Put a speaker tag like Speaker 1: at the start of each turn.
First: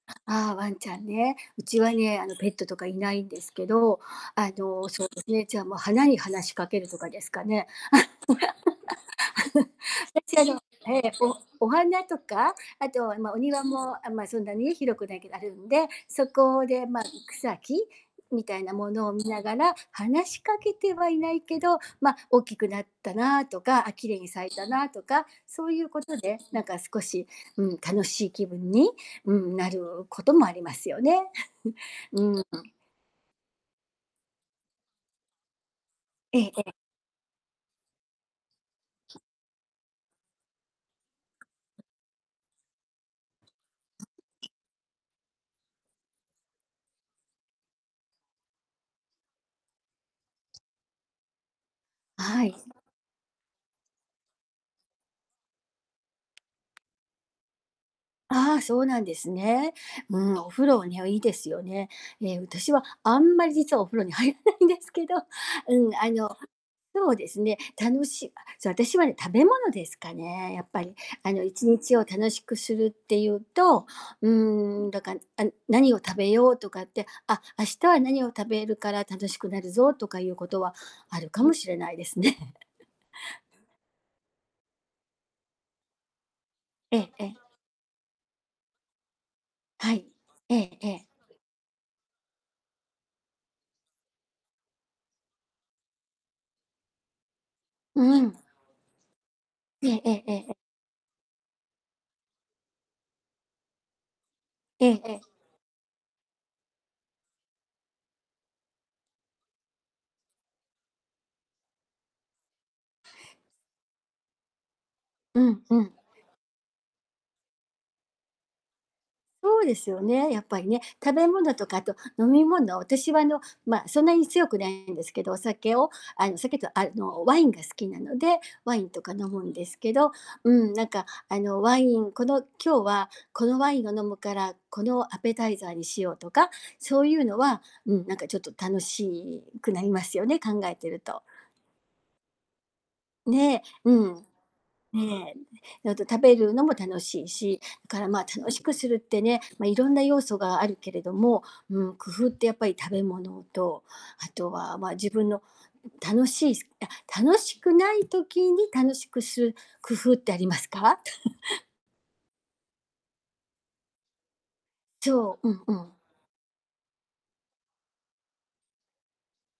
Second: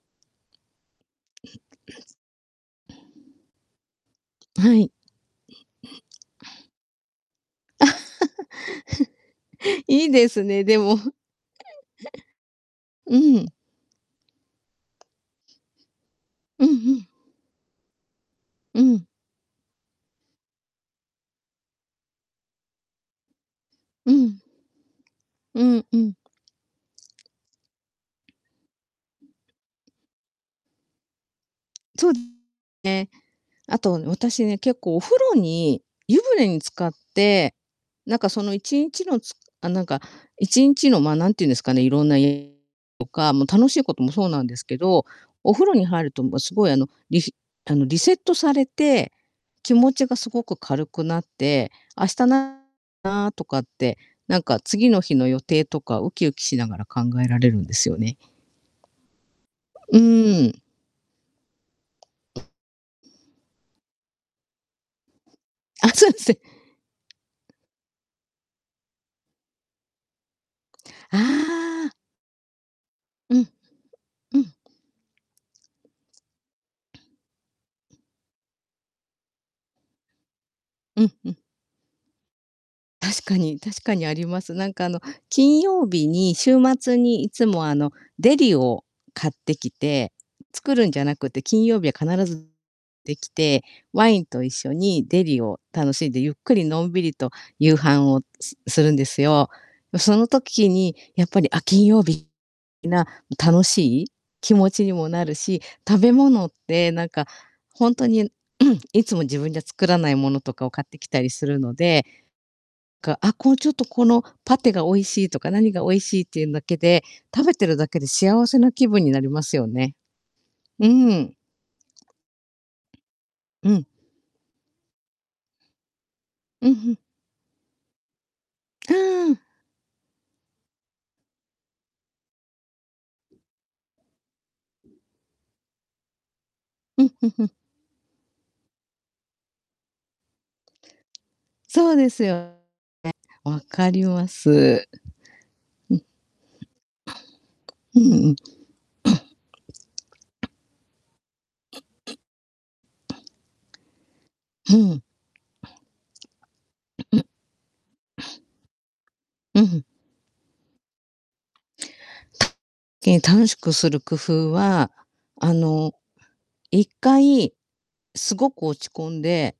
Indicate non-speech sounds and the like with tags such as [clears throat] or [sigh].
Speaker 1: ああ、ワンちゃんね。うちは
Speaker 2: [clears throat]
Speaker 1: ね、あの、ペットとかいないんですけど、あ
Speaker 2: は
Speaker 1: の、
Speaker 2: い。
Speaker 1: そうですね、じゃあもう花に話しか
Speaker 2: [clears throat]
Speaker 1: けるとかですかね。
Speaker 2: [chuckles] いい
Speaker 1: [chuckles] た
Speaker 2: で
Speaker 1: ち、
Speaker 2: す
Speaker 1: あの
Speaker 2: ね、で
Speaker 1: へ
Speaker 2: も。
Speaker 1: え、
Speaker 2: [chuckles]
Speaker 1: おお花とか、あと、あ
Speaker 2: う
Speaker 1: ん、まあ、お
Speaker 2: ん。
Speaker 1: 庭もあん、まあそんなに広くないけどあるんで、そ
Speaker 2: う
Speaker 1: こ
Speaker 2: ん、
Speaker 1: で
Speaker 2: ふ
Speaker 1: まあ
Speaker 2: ん。
Speaker 1: 草木みたいな
Speaker 2: う
Speaker 1: も
Speaker 2: ん。
Speaker 1: のを見ながら話しかけてはいないけど、ま、大きくなったなとか、あ、綺
Speaker 2: う
Speaker 1: 麗に
Speaker 2: ん。
Speaker 1: 咲いたなとか、
Speaker 2: う
Speaker 1: そうい
Speaker 2: ん
Speaker 1: う
Speaker 2: う
Speaker 1: こ
Speaker 2: ん。
Speaker 1: とで、なんか少し、うん、楽しい気分に、うん、なることもありますよね。[chuckles]
Speaker 2: そうね。
Speaker 1: うーん。
Speaker 2: あと私ね、結構お風呂に、湯
Speaker 1: ええ
Speaker 2: 船に
Speaker 1: ええ。
Speaker 2: 浸かって、なんかその1日のつあ、なんか1日の、ま、何て言うんですかね、色んなえとか、もう楽しいこともそうなんですけど、お風呂に入るともうすごい、あの、りしあの、リセットされて、気持ちがすごく軽くなって、明
Speaker 1: あ、
Speaker 2: 日
Speaker 1: はい。
Speaker 2: ななとかって、なんか次の日の予定とかウキウキしながら考えられるんですよね。
Speaker 1: あ、そうなんですね。
Speaker 2: う
Speaker 1: うん、
Speaker 2: ー
Speaker 1: お
Speaker 2: ん。
Speaker 1: 風呂はね、ういいですよね。え、私はあんまり実はお風呂に入らないんですけど、
Speaker 2: あ、
Speaker 1: うん、
Speaker 2: そ
Speaker 1: あ
Speaker 2: う
Speaker 1: の、
Speaker 2: すね。
Speaker 1: そうですね、楽しい、あ、そう、私はね、食べ物ですかね、やっぱり、
Speaker 2: あ
Speaker 1: あの、いちに
Speaker 2: あ。
Speaker 1: ちを楽しくするってい
Speaker 2: う
Speaker 1: う
Speaker 2: ん。
Speaker 1: と、う
Speaker 2: うん。
Speaker 1: ーん、だかあん「何を食べよう」とかって、「あ、明日は何を食べるから楽しくなるぞ」とかいうことは
Speaker 2: うん、
Speaker 1: あ
Speaker 2: ふ
Speaker 1: る
Speaker 2: ん。
Speaker 1: かもしれないですね。
Speaker 2: 確かに
Speaker 1: [chuckles]
Speaker 2: 確かにあります。なんかあの、金曜日に、週末
Speaker 1: ええ
Speaker 2: に
Speaker 1: え
Speaker 2: いつ
Speaker 1: え。
Speaker 2: もあの、デリを買ってき
Speaker 1: はい。
Speaker 2: て、
Speaker 1: え
Speaker 2: 作
Speaker 1: え
Speaker 2: る
Speaker 1: え
Speaker 2: んじゃ
Speaker 1: え。
Speaker 2: なくて、金曜日は必ずてきて、ワインと一緒にデリを楽しんで、ゆっくりのんびりと夕飯
Speaker 1: う
Speaker 2: を
Speaker 1: ん。
Speaker 2: すするんですよ。
Speaker 1: え
Speaker 2: う
Speaker 1: ええ
Speaker 2: そ
Speaker 1: え
Speaker 2: の
Speaker 1: ええ、え。
Speaker 2: 時にやっぱり、あ、金曜日いな楽しい気持ち
Speaker 1: え
Speaker 2: に
Speaker 1: え
Speaker 2: も
Speaker 1: え
Speaker 2: な
Speaker 1: え。
Speaker 2: るし、食べ物ってなんか、ほんとに [clears throat] いつも自分じゃ作らない物とかを買ってきたりするので、かあ、こう「ちょっとこのパテが美味しい」と
Speaker 1: う
Speaker 2: か、
Speaker 1: ん
Speaker 2: 「何
Speaker 1: う
Speaker 2: が美
Speaker 1: ん。
Speaker 2: 味しい」っていうんだけで、食べてるだけで幸せな気分になります
Speaker 1: そう
Speaker 2: よ
Speaker 1: です
Speaker 2: ね。
Speaker 1: よね、やっぱりね。
Speaker 2: うー
Speaker 1: 食べ
Speaker 2: ん。
Speaker 1: 物とか、あと飲み物私はあの、
Speaker 2: うん。
Speaker 1: ま、そんなに強くないんですけど、お酒を、あのお酒と
Speaker 2: うん、
Speaker 1: あ
Speaker 2: ふん。
Speaker 1: の、ワインが好きなので、ワイン
Speaker 2: う
Speaker 1: とか飲
Speaker 2: ー
Speaker 1: む
Speaker 2: ん。
Speaker 1: んですけど、うん、なんかあの、ワインこの今日はこのワインを飲むから、このアペタイザーにしようとか、そ
Speaker 2: う
Speaker 1: う
Speaker 2: ん、
Speaker 1: い
Speaker 2: ふ
Speaker 1: う
Speaker 2: ん
Speaker 1: の
Speaker 2: ふん。
Speaker 1: は、うん、なんかちょっと楽しくなりますよね、考えてると。
Speaker 2: そうですよね。
Speaker 1: ね、
Speaker 2: 分か
Speaker 1: う
Speaker 2: り
Speaker 1: ん。
Speaker 2: ます。
Speaker 1: ね。ううだ
Speaker 2: うん。
Speaker 1: と食べるのも楽しいし、
Speaker 2: [clears throat] う
Speaker 1: か
Speaker 2: う
Speaker 1: らまあ、
Speaker 2: うん。
Speaker 1: 楽しくするって
Speaker 2: [clears throat]
Speaker 1: ね、ま、色んな要素があるけれども、うん、工夫ってやっぱり食べ物と、あと
Speaker 2: ふ
Speaker 1: はまあ
Speaker 2: ん。
Speaker 1: 自分の、ん、楽しいすあ、楽しくない
Speaker 2: [clears throat]
Speaker 1: 時に楽しくする
Speaker 2: うん。
Speaker 1: 工夫ってありますか？[chuckles]
Speaker 2: け楽しくする工夫は
Speaker 1: そう、う
Speaker 2: あ
Speaker 1: んうん。
Speaker 2: の、1回すごく落ち込んで